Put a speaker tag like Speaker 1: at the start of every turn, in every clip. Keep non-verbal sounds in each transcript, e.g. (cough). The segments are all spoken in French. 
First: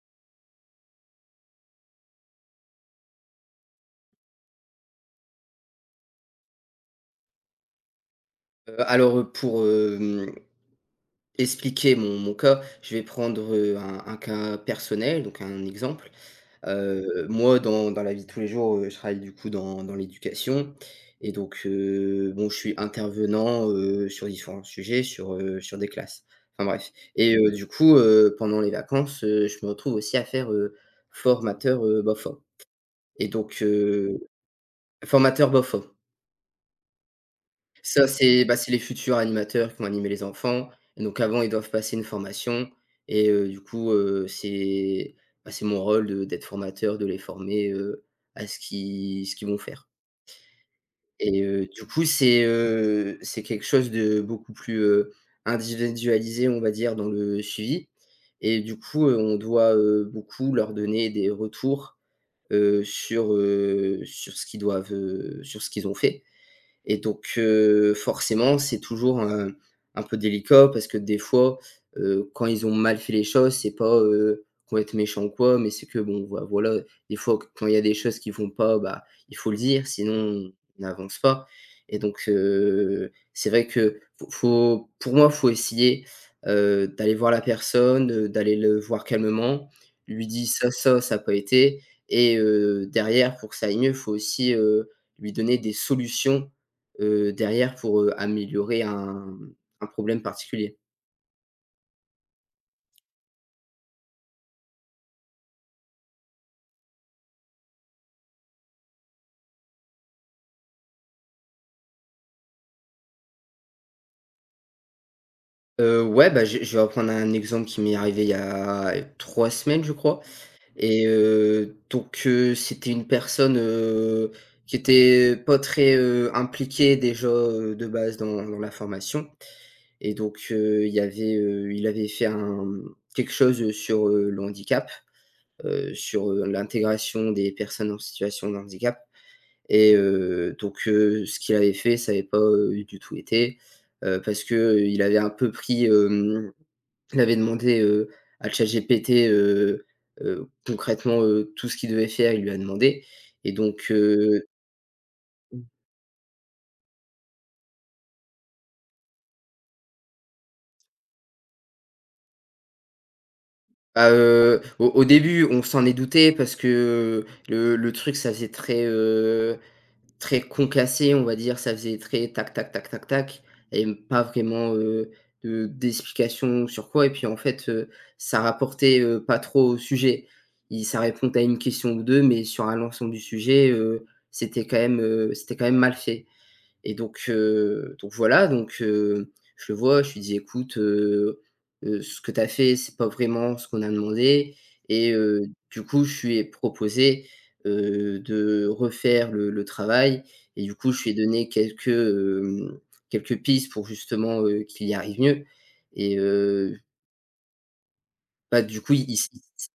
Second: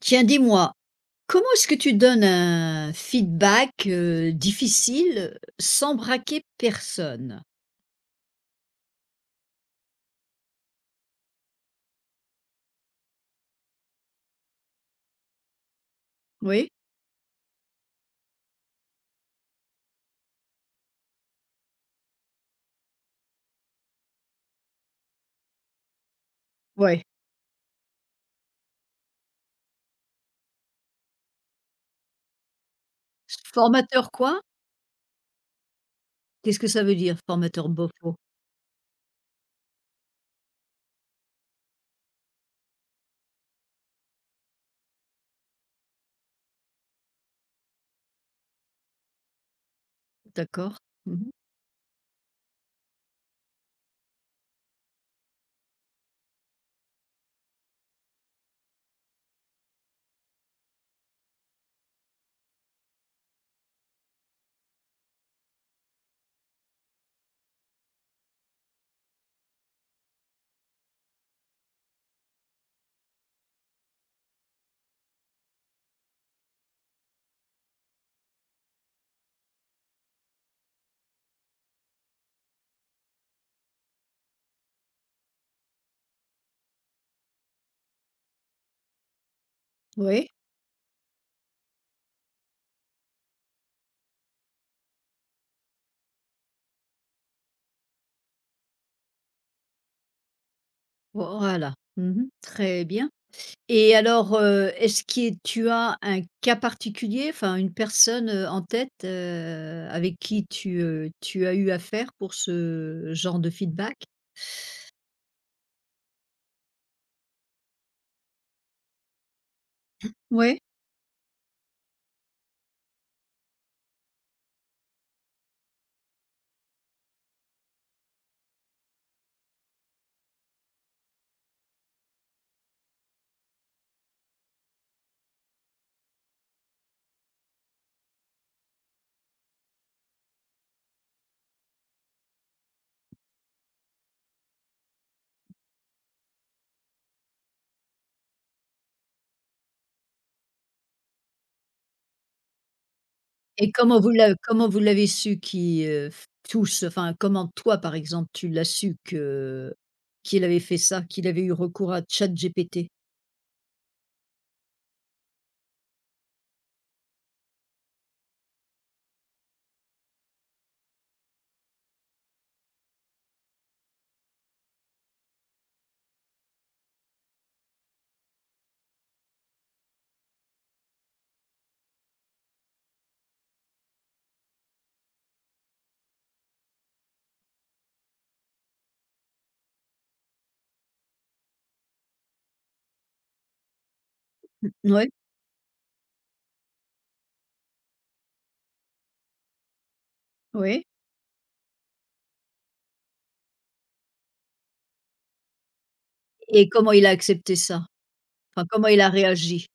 Speaker 1: Tiens, dis-moi, comment est-ce que tu donnes un feedback, difficile sans braquer personne?
Speaker 2: Pour expliquer mon cas, je vais prendre, un cas personnel, donc un exemple.
Speaker 1: Oui?
Speaker 2: Moi, dans la vie de tous les jours, je travaille du coup dans l'éducation, et donc, bon, je suis intervenant, sur différents sujets, sur des classes. Enfin bref.
Speaker 1: Ouais.
Speaker 2: Et du coup, pendant les vacances, je me retrouve aussi à faire, formateur, BOFA, et donc,
Speaker 1: Formateur quoi?
Speaker 2: formateur BOFA.
Speaker 1: Qu'est-ce que ça veut dire formateur
Speaker 2: Ça,
Speaker 1: bofo?
Speaker 2: c'est les futurs animateurs qui vont animer les enfants, et donc avant, ils doivent passer une formation. Et du coup, c'est mon rôle de d'être formateur, de les former, à ce qu'ils vont faire.
Speaker 1: D'accord. Mmh.
Speaker 2: Et du coup, c'est quelque chose de beaucoup plus individualisé, on va dire, dans le suivi. Et du coup, on doit, beaucoup leur donner des retours, sur ce qu'ils doivent, sur ce qu'ils ont fait. Et donc, forcément, c'est toujours un peu délicat parce que des fois, quand ils ont mal fait les choses, c'est pas, qu'on va être méchant ou quoi, mais c'est que bon, bah, voilà, des fois quand il y a des choses qui vont pas, bah, il faut le dire, sinon on n'avance pas. Et donc, c'est vrai que faut, pour moi, faut essayer, d'aller voir la personne, d'aller le voir calmement, lui
Speaker 1: Oui.
Speaker 2: dire: Ça n'a pas été». Et derrière, pour que ça aille mieux, faut aussi, lui donner des solutions, derrière, pour améliorer un problème particulier.
Speaker 1: Voilà. Mmh. Très bien et alors, est-ce que tu as un cas particulier, enfin une personne, en tête, avec qui tu as eu affaire pour ce genre de feedback?
Speaker 2: Ouais, bah, je vais reprendre un exemple qui m'est arrivé il y a 3 semaines, je crois.
Speaker 1: Oui.
Speaker 2: Et donc c'était une personne, qui était pas très impliquée déjà, de base dans la formation. Et donc, il avait fait un, quelque chose, sur, le handicap, sur l'intégration des personnes en situation de handicap. Et donc ce qu'il avait fait, ça n'avait pas, du tout été, parce que il avait un peu pris, hem, il avait demandé, à ChatGPT, concrètement, tout ce qu'il devait faire, il lui a demandé. Et
Speaker 1: Et
Speaker 2: donc,
Speaker 1: comment vous l'avez su comment toi, par exemple, tu l'as su que qu'il avait fait ça, qu'il avait eu recours à ChatGPT?
Speaker 2: au début, on s'en est douté parce que le truc, ça faisait très, très concassé, on va dire, ça faisait très tac tac tac tac tac, et pas vraiment, de d'explication sur quoi. Et puis, en fait, ça rapportait, pas trop au sujet. Il Ça répondait à une question ou deux, mais sur un l'ensemble du sujet, c'était quand même mal fait. Et donc, je le vois, je lui dis: «Écoute, ce que tu as fait, c'est pas vraiment ce qu'on a demandé».
Speaker 1: Mmh, ouais,
Speaker 2: Et du coup, je lui ai proposé, de refaire le travail, et du
Speaker 1: ouais,
Speaker 2: coup, je lui ai donné quelques pistes pour, justement, qu'il y arrive mieux. Et
Speaker 1: et comment il a accepté ça?
Speaker 2: bah,
Speaker 1: Enfin,
Speaker 2: du
Speaker 1: comment
Speaker 2: coup,
Speaker 1: il a
Speaker 2: il il
Speaker 1: réagi?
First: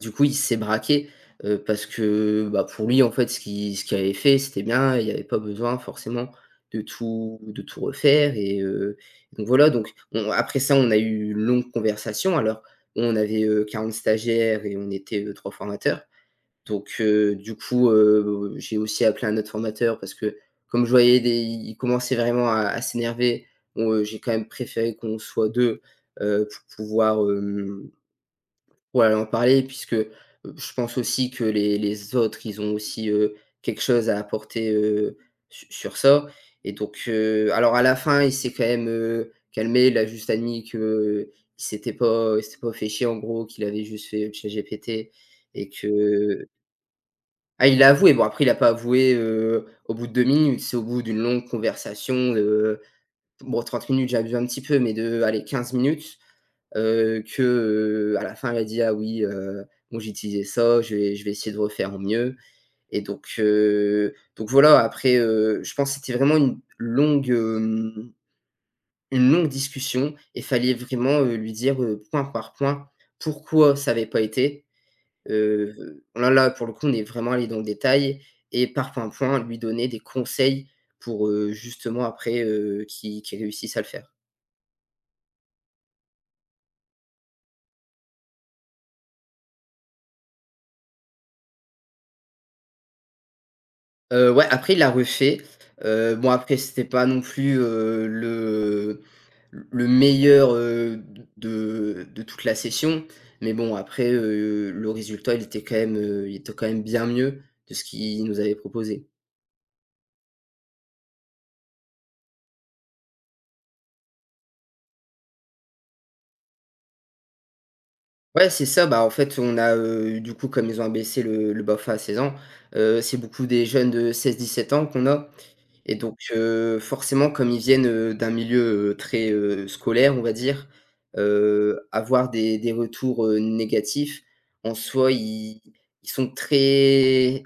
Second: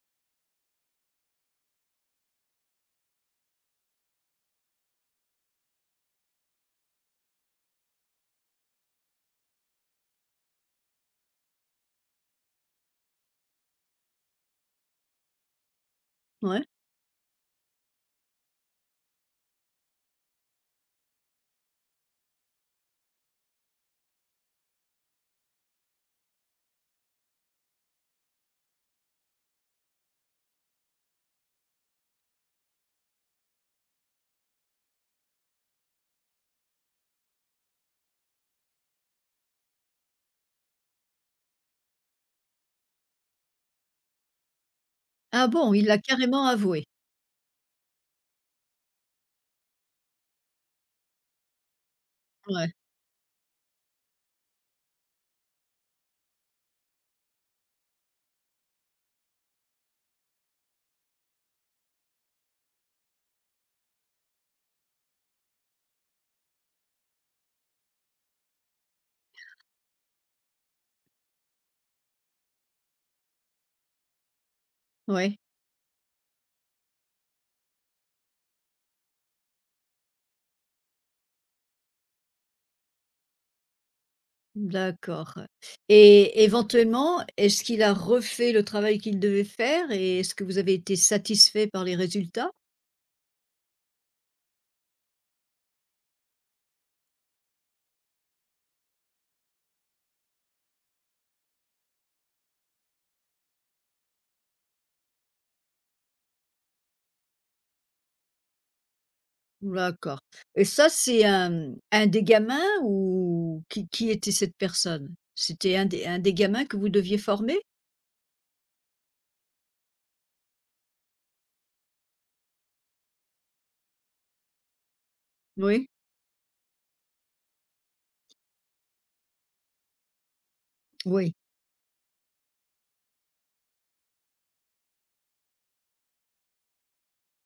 Speaker 2: du coup, il s'est braqué, parce que, bah, pour lui, en fait, ce qu'il avait fait, c'était bien. Il y avait pas besoin forcément de tout refaire. Et donc voilà, donc on après ça, on a eu une longue conversation. Alors, on avait, 40 stagiaires et on était, 3 formateurs.
Speaker 1: Ouais.
Speaker 2: Donc du coup, j'ai aussi appelé un autre formateur, parce que comme je voyais des il commençait vraiment à s'énerver, bon, j'ai quand même préféré qu'on soit deux, pour pouvoir, hem ouais, en parler, puisque je pense aussi que les autres, ils ont aussi, quelque chose à apporter, su sur ça. Et donc, alors à la fin, il s'est quand même, calmé. Il a juste admis qu'il s'était pas fait chier, en gros, qu'il avait juste fait ChatGPT.
Speaker 1: Ah
Speaker 2: Et
Speaker 1: bon, il l'a carrément
Speaker 2: que...
Speaker 1: avoué?
Speaker 2: Ah, il l'a avoué? Bon, après il a pas avoué, au bout de 2 minutes, c'est au bout d'une longue conversation,
Speaker 1: Ouais,
Speaker 2: bon, 30 minutes, j'abuse un petit peu, mais de, allez, 15 minutes, que, à la fin, elle a dit: «Ah oui, moi j'ai utilisé ça, je vais essayer de refaire au mieux». Et donc, après, je pense que c'était vraiment une longue discussion, et fallait vraiment, lui dire, point par point, pourquoi ça n'avait pas été.
Speaker 1: ouais,
Speaker 2: Là, pour le coup, on est vraiment allé dans le détail, et par point, point, lui donner des conseils pour, justement, après, qu'il réussisse à le faire.
Speaker 1: d'accord, et éventuellement, est-ce qu'il a refait le travail qu'il devait faire et est-ce que vous avez été satisfait par les résultats?
Speaker 2: Ouais, après il l'a refait. Bon, après c'était pas non plus, le meilleur, de toute la session. Mais bon, après, le résultat, il était quand même, il était quand même bien mieux de ce qu'il nous avait proposé.
Speaker 1: D'accord. Et ça, c'est un des gamins ou qui était cette personne? C'était un des gamins que vous deviez former?
Speaker 2: Ouais, c'est ça. Bah, en fait, on a, du coup, comme ils ont abaissé le BAFA à 16 ans, c'est beaucoup des jeunes de seize dix-sept ans qu'on a.
Speaker 1: Oui?
Speaker 2: Et donc, forcément, comme ils viennent, d'un milieu, très scolaire, on va dire,
Speaker 1: Oui.
Speaker 2: avoir des retours, négatifs, en soi, ils sont très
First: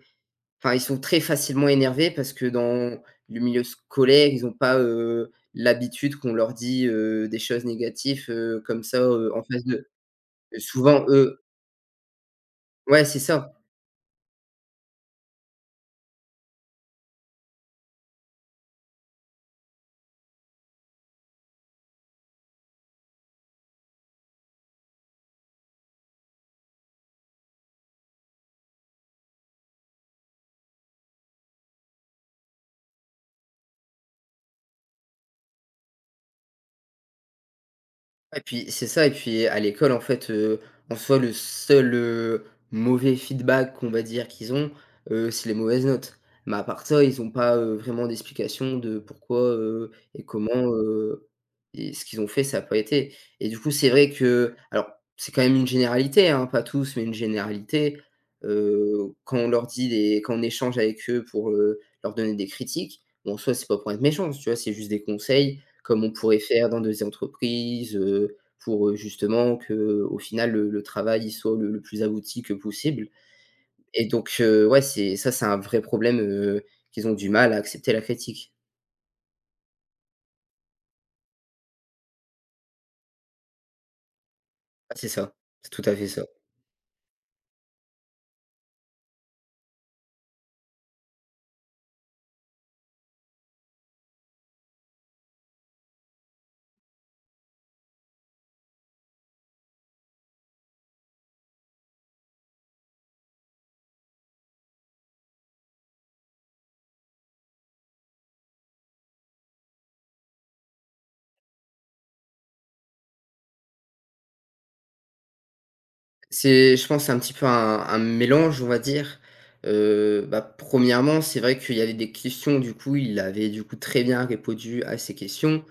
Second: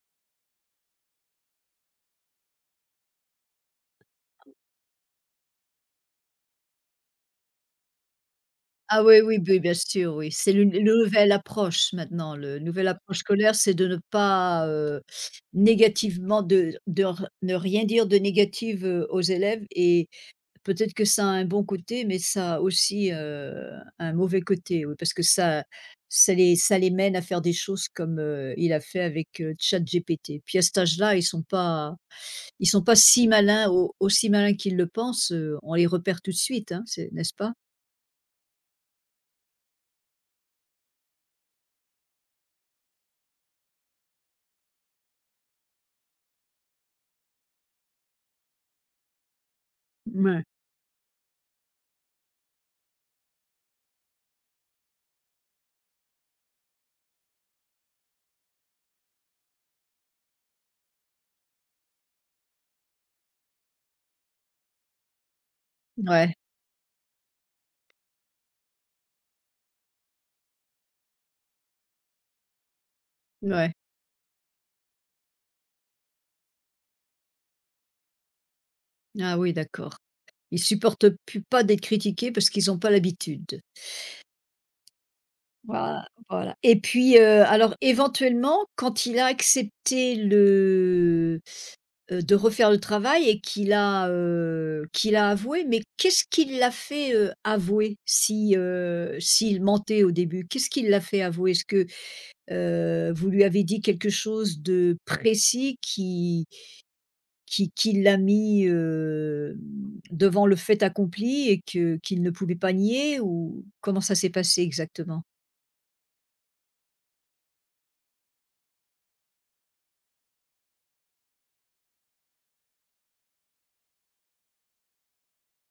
Speaker 2: ils sont très facilement énervés, parce que dans le milieu scolaire, ils n'ont pas, l'habitude qu'on leur dit, des choses négatives, comme ça,
Speaker 1: Ah oui, oui,
Speaker 2: en
Speaker 1: beh,
Speaker 2: face
Speaker 1: bien
Speaker 2: de.
Speaker 1: sûr, oui. C'est le
Speaker 2: Souvent,
Speaker 1: nouvelle
Speaker 2: eux.
Speaker 1: approche maintenant, le nouvelle
Speaker 2: Ouais,
Speaker 1: approche
Speaker 2: c'est ça.
Speaker 1: scolaire, c'est de ne pas, négativement de r ne rien dire de négatif aux élèves et peut-être que ça a un bon côté, mais ça a aussi, un mauvais côté, oui, parce que ça les mène à faire des choses comme, il a fait avec, ChatGPT. Puis à cet âge-là, ils sont pas si malins au aussi malins qu'ils le pensent, on les repère tout de suite, hein, c'est n'est-ce pas?
Speaker 2: Et puis c'est ça. Et puis à l'école, en fait, en soi, le seul, mauvais feedback, qu'on va dire, qu'ils ont, c'est les mauvaises notes. Mais à part ça, ils ont pas, vraiment d'explication de pourquoi, et
Speaker 1: Ouais.
Speaker 2: comment, et ce qu'ils ont fait, ça a pas été. Et du coup, c'est vrai que, alors, c'est quand même une généralité, hein, pas tous, mais une généralité, quand on échange avec eux pour, leur donner des critiques, bon, en soi, c'est pas pour être méchant, tu vois? C'est juste des conseils, comme on
Speaker 1: Ouais,
Speaker 2: pourrait faire dans des entreprises, pour, justement, que au final, le travail il soit le plus abouti que possible.
Speaker 1: ouais.
Speaker 2: Et donc, ouais, c'est ça, c'est un vrai problème, qu'ils ont du mal à accepter la critique.
Speaker 1: Ah oui, d'accord. Ils supportent plus pas d'être critiqués parce qu'ils ont pas l'habitude.
Speaker 2: Ah, c'est ça, c'est tout à
Speaker 1: Voilà,
Speaker 2: fait ça.
Speaker 1: voilà, et puis, alors éventuellement, quand il a accepté le de refaire le travail et qu'il a avoué, mais qu'est-ce qui l'a fait, avouer si, s'il mentait au début? Qu'est-ce qui l'a fait avouer? Vous lui avez dit quelque chose de précis qui l'a mis, devant le fait accompli et que qu'il ne pouvait pas nier ou comment ça s'est passé exactement?
Speaker 2: C'est Je pense c'est un petit peu un mélange, on va dire. Bah, 1°, c'est vrai qu'il y avait des questions, du coup il avait, du coup, très bien répondu à ces questions.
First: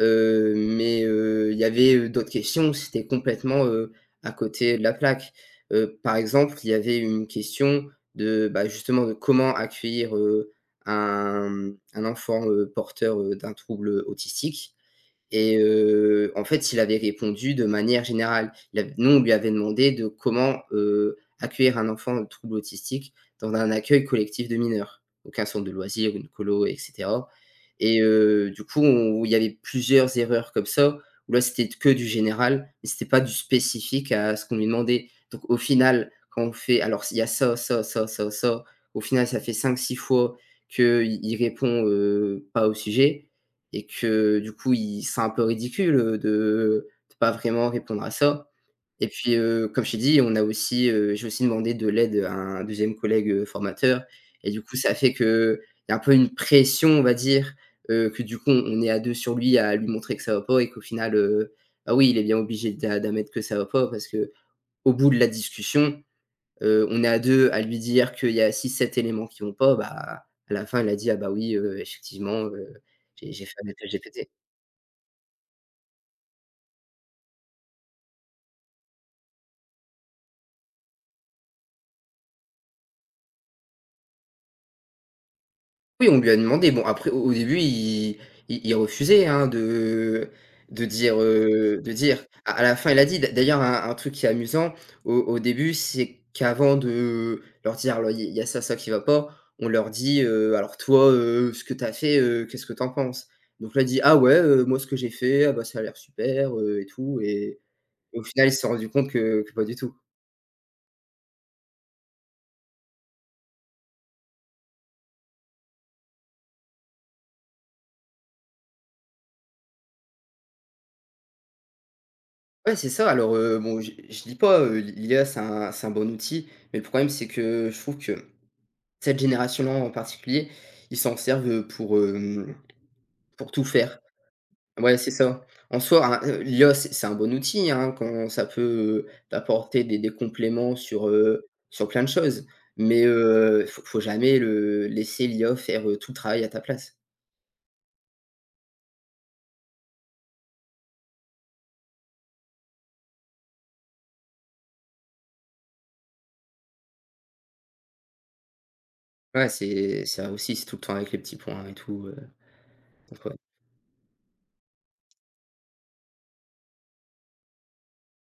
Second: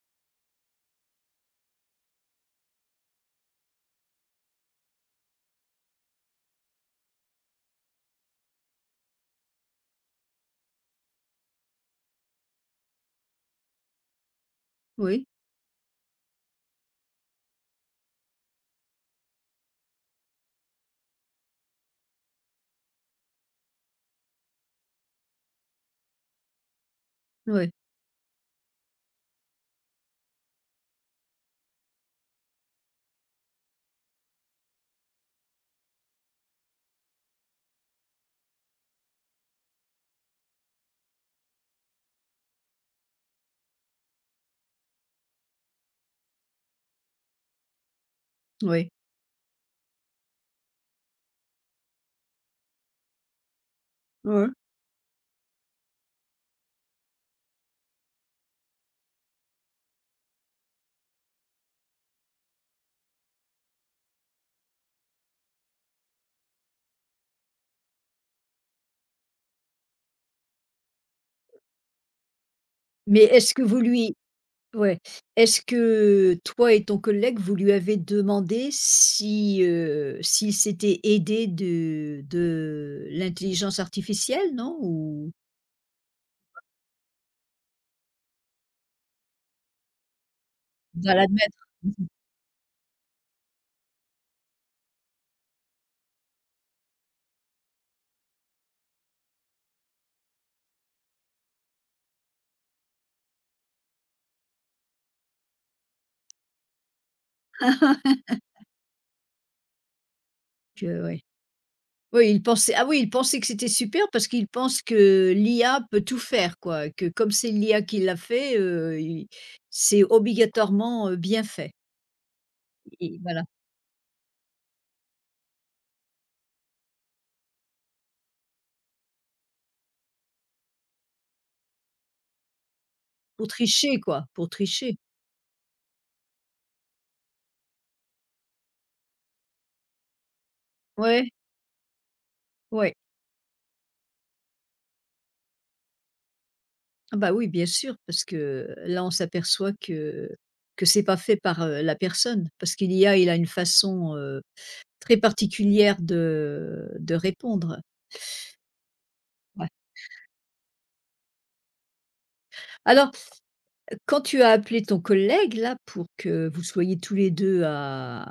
Speaker 2: Mais, il y avait, d'autres questions où c'était complètement, à côté de la plaque. Par exemple, il y avait une question de, bah, justement, de comment accueillir, un enfant, porteur, d'un trouble, autistique.
Speaker 1: Oui,
Speaker 2: Et en fait, il avait répondu de manière générale. Il av Nous, on lui avait demandé de comment, accueillir un enfant en trouble autistique dans un accueil collectif de mineurs, donc un centre de loisirs, une colo, et cetera.
Speaker 1: oui,
Speaker 2: Et du coup, on il y avait plusieurs erreurs comme ça, où là, c'était que du général, mais c'était pas du spécifique à ce qu'on lui demandait. Donc au final, quand on fait, alors, il y a ça, ça, ça, ça, ça, au final, ça fait cinq, six fois qu'il répond, pas au sujet, et que, du coup, il c'est un peu ridicule, de pas vraiment répondre à ça.
Speaker 1: oui,
Speaker 2: Et puis, comme je t'ai dit, j'ai aussi demandé de l'aide à un deuxième collègue, formateur.
Speaker 1: ouais.
Speaker 2: Et du coup, ça fait qu'il y a un peu une pression, on va dire, que, du coup, on est à 2 sur lui à lui montrer que ça va pas, et qu'au final, bah oui, il est bien obligé d'admettre que ça va pas, parce que au bout de la discussion, on est à 2 à lui dire qu'il y a six, sept éléments qui vont pas, bah, à la fin, il a dit: «Ah bah oui, effectivement,
Speaker 1: Mais
Speaker 2: j'ai
Speaker 1: est-ce
Speaker 2: fait
Speaker 1: que
Speaker 2: un
Speaker 1: vous
Speaker 2: test
Speaker 1: lui...
Speaker 2: GPT».
Speaker 1: Ouais. Est-ce que toi et ton collègue, vous lui avez demandé si, s'il s'était aidé de l'intelligence artificielle, non? Ou
Speaker 2: Oui, on lui a demandé. Bon, après au début, il refusait, hein, de de
Speaker 1: va
Speaker 2: dire,
Speaker 1: l'admettre.
Speaker 2: heu,
Speaker 1: (laughs) Mmh
Speaker 2: de
Speaker 1: mh.
Speaker 2: dire. À la fin, il a dit, d'ailleurs un truc qui est amusant au début, c'est qu'avant de leur dire: «Alors il y a ça, ça qui va pas», on leur dit, «Alors toi, ce que tu as fait, qu'est-ce que tu en penses ?» Donc là, il dit: «Ah ouais, moi ce que j'ai fait, ah bah, ça a l'air super, et tout» et au final, ils se sont rendu compte que pas du tout.
Speaker 1: Que ouais. Oui, il pensait, ah oui, il pensait que c'était super parce qu'il pense que l'IA peut tout faire quoi, que comme c'est l'IA qui l'a fait, il c'est obligatoirement, bien fait.
Speaker 2: Ouais, c'est ça.
Speaker 1: Et
Speaker 2: Alors,
Speaker 1: voilà,
Speaker 2: bon, je dis pas, l'IA c'est un bon outil, mais le problème c'est que je trouve que cette génération-là en particulier, ils s'en servent,
Speaker 1: pour
Speaker 2: pour tout
Speaker 1: tricher
Speaker 2: faire.
Speaker 1: quoi, pour tricher.
Speaker 2: Ouais, c'est ça. En soi, l'IA, c'est un bon outil, hein, quand ça peut, t'apporter des compléments sur,
Speaker 1: Ouais,
Speaker 2: sur plein de choses.
Speaker 1: ouais.
Speaker 2: Mais, faut jamais le laisser l'IA faire, tout le travail à ta place.
Speaker 1: Ah bah oui, bien sûr, parce que là, on s'aperçoit que c'est pas fait par, la personne, parce qu'il a une façon, très particulière de répondre.
Speaker 2: Ouais,
Speaker 1: Ouais.
Speaker 2: c'est ça aussi, c'est tout le temps avec les petits points et tout,
Speaker 1: Alors,
Speaker 2: donc ouais.
Speaker 1: quand tu as appelé ton collègue là pour que vous soyez tous les 2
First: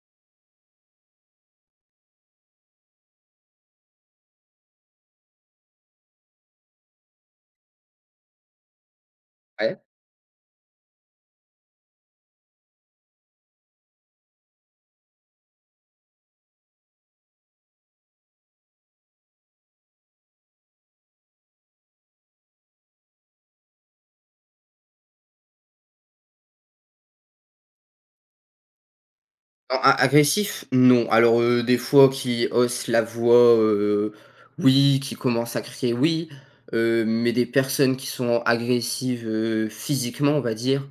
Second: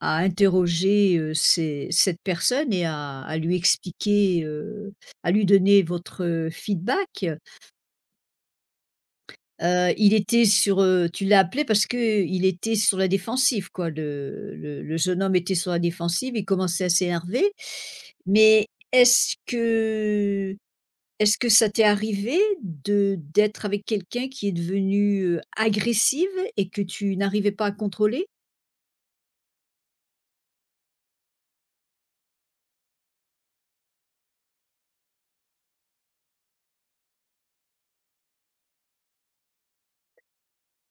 Speaker 1: à interroger, ces cette personne et à lui expliquer, à lui donner votre feedback.
Speaker 2: Ouais.
Speaker 1: Il était sur, tu l'as appelé parce que il était sur la défensive quoi, le jeune homme était sur la défensive, il commençait à s'énerver. Mais est-ce que ça t'est arrivé de d'être avec quelqu'un qui est devenu, agressive et que tu n'arrivais pas à contrôler?
Speaker 2: Alors a agressif, non. Alors, des fois qui hausse la voix, oui, qui commence à crier, oui, mais des personnes qui sont agressives, physiquement, on va dire,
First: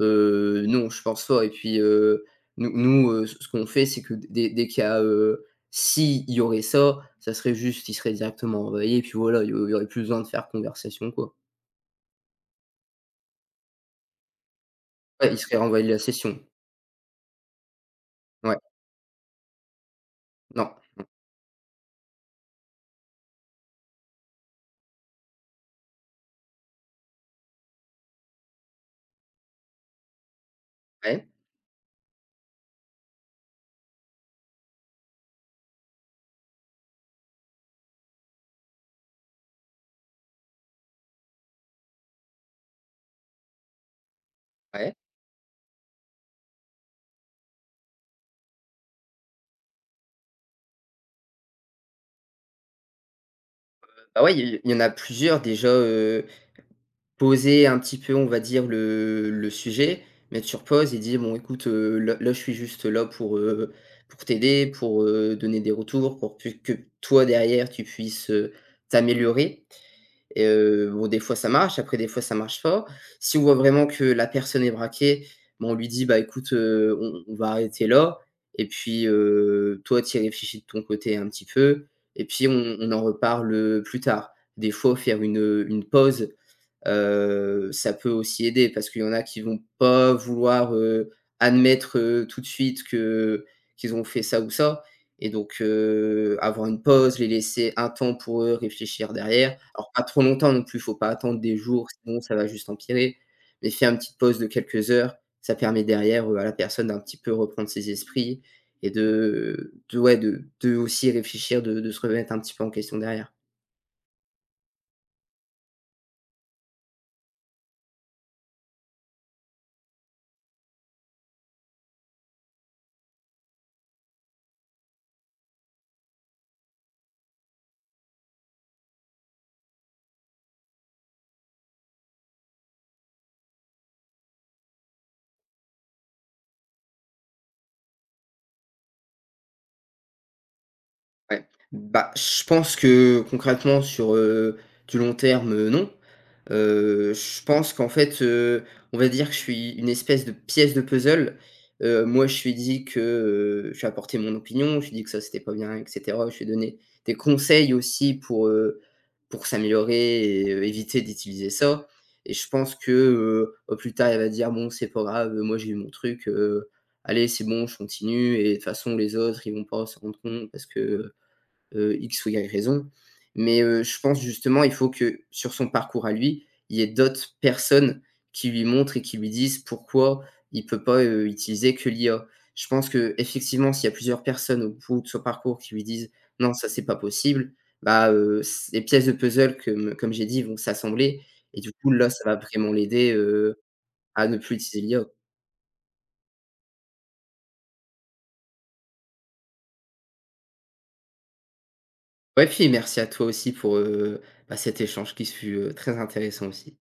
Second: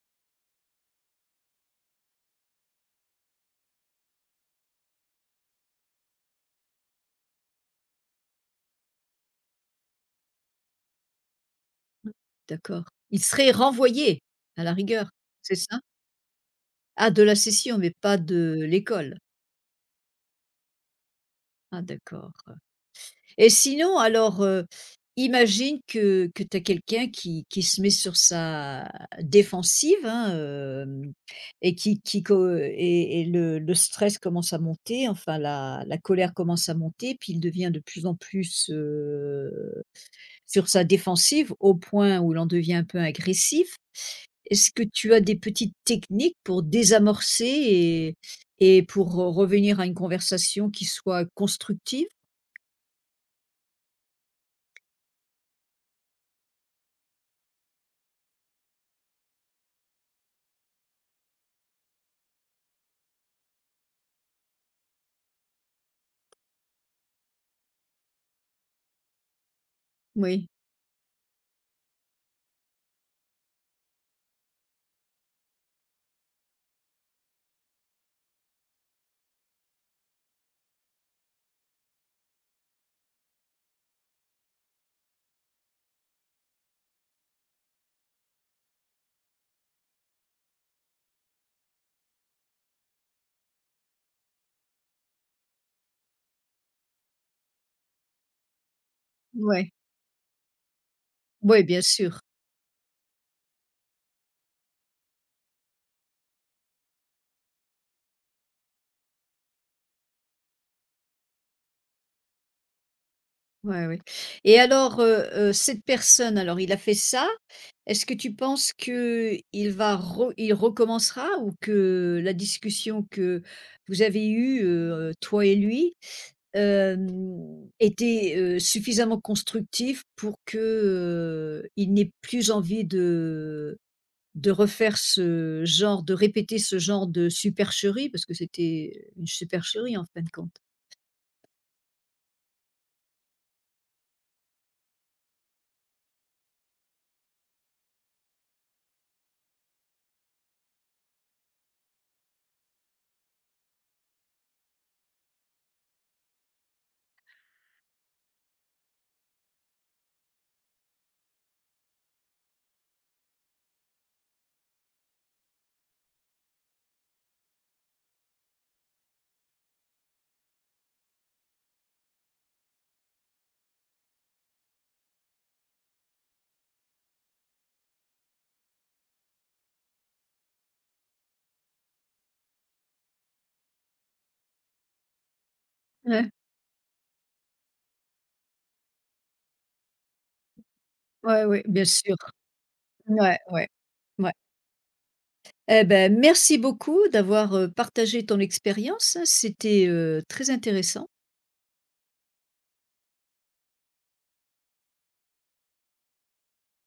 Speaker 2: non, je pense pas et puis, nous nous, ce qu'on fait, c'est que dès qu'il y a, s'il y aurait ça, ça serait juste, il serait directement envoyé et puis voilà, il y aurait plus besoin de faire conversation, quoi.
Speaker 1: D'accord. Il serait renvoyé à la rigueur,
Speaker 2: Ouais, ils
Speaker 1: c'est
Speaker 2: seraient
Speaker 1: ça?
Speaker 2: renvoyés de la session.
Speaker 1: Ah, de la session mais pas
Speaker 2: Ouais,
Speaker 1: de l'école?
Speaker 2: non.
Speaker 1: Ah, d'accord. Et sinon, alors, imagine que tu as quelqu'un qui se met sur sa défensive, hein, hem
Speaker 2: Ouais,
Speaker 1: et qui co et le stress commence à monter, enfin la colère commence à monter, puis il devient de plus en plus, sur sa défensive au point où l'on devient un peu agressif. Est-ce que
Speaker 2: ouais.
Speaker 1: tu as des petites techniques pour désamorcer et pour revenir à une conversation qui soit constructive?
Speaker 2: Bah, ouais, il y en a plusieurs déjà, euh, poser un petit peu, on va dire, le sujet, mettre sur pause et dire: «Bon écoute, là je suis juste là pour t'aider, pour, donner des retours, pour pu que toi derrière tu puisses, t'améliorer» et
Speaker 1: Oui,
Speaker 2: bon des fois ça marche, après des fois ça marche pas. Si on voit vraiment que la personne est braquée, bon on lui dit: «Bah écoute, on va arrêter là et puis, toi tu y réfléchis de ton côté un petit peu et puis on en reparle, plus tard». Des fois faire une pause. Ça peut aussi aider parce qu'il y en a qui vont pas vouloir, admettre, tout de suite que qu'ils ont fait ça ou ça et donc avoir une pause, les laisser un temps pour eux réfléchir derrière.
Speaker 1: ouais.
Speaker 2: Alors pas trop longtemps non plus, il faut pas attendre des
Speaker 1: Ouais, bien
Speaker 2: jours,
Speaker 1: sûr.
Speaker 2: sinon ça va juste empirer, mais faire une petite pause de quelques heures, ça permet derrière, à la personne d'un petit peu reprendre ses esprits et de ouais, de aussi réfléchir, de se remettre un petit peu en question derrière.
Speaker 1: Ouais, ouais. Et alors, cette personne, alors il a fait ça. Est-ce que tu penses que il va re il recommencera ou que la discussion que vous avez eue, toi et lui, hem, était, suffisamment constructive pour que, il n'ait plus envie de refaire ce genre de répéter ce genre de supercherie? Parce que c'était une supercherie en fin de compte.
Speaker 2: Ouais. Bah, je pense que concrètement sur, du long terme, non. Je pense qu'en fait, on va dire que je suis une espèce de pièce de puzzle. Moi, je lui ai dit que, je lui apporté mon opinion, je lui ai dit que ça, c'était pas bien et cetera. Je lui ai donné des conseils aussi pour s'améliorer et éviter d'utiliser ça et je pense que, au plus tard, elle va dire: «Bon, c'est pas grave, moi, j'ai eu mon truc, allez, c'est bon, je continue et de toute façon, les autres, ils vont pas s'en rendre compte parce que» X ou Y raison. Mais, je pense justement, il faut que sur son parcours à lui, il y ait d'autres personnes qui lui montrent et qui lui disent pourquoi il peut pas, utiliser que l'IA. Je pense que effectivement s'il y a plusieurs personnes au bout de son parcours qui lui disent:
Speaker 1: Ouais,
Speaker 2: «Non, ça, c'est pas possible», bah, c les pièces de puzzle comme j'ai dit vont s'assembler
Speaker 1: ouais,
Speaker 2: et
Speaker 1: ouais,
Speaker 2: du
Speaker 1: bien
Speaker 2: coup, là,
Speaker 1: sûr.
Speaker 2: ça va vraiment l'aider,
Speaker 1: Ouais, ouais,
Speaker 2: à
Speaker 1: ouais.
Speaker 2: ne plus utiliser l'IA.
Speaker 1: Eh beh, merci beaucoup d'avoir, partagé ton expérience, hein. C'était, très intéressant.
Speaker 2: Ouais, puis merci à toi aussi pour, bah, cet échange qui fut, très intéressant aussi.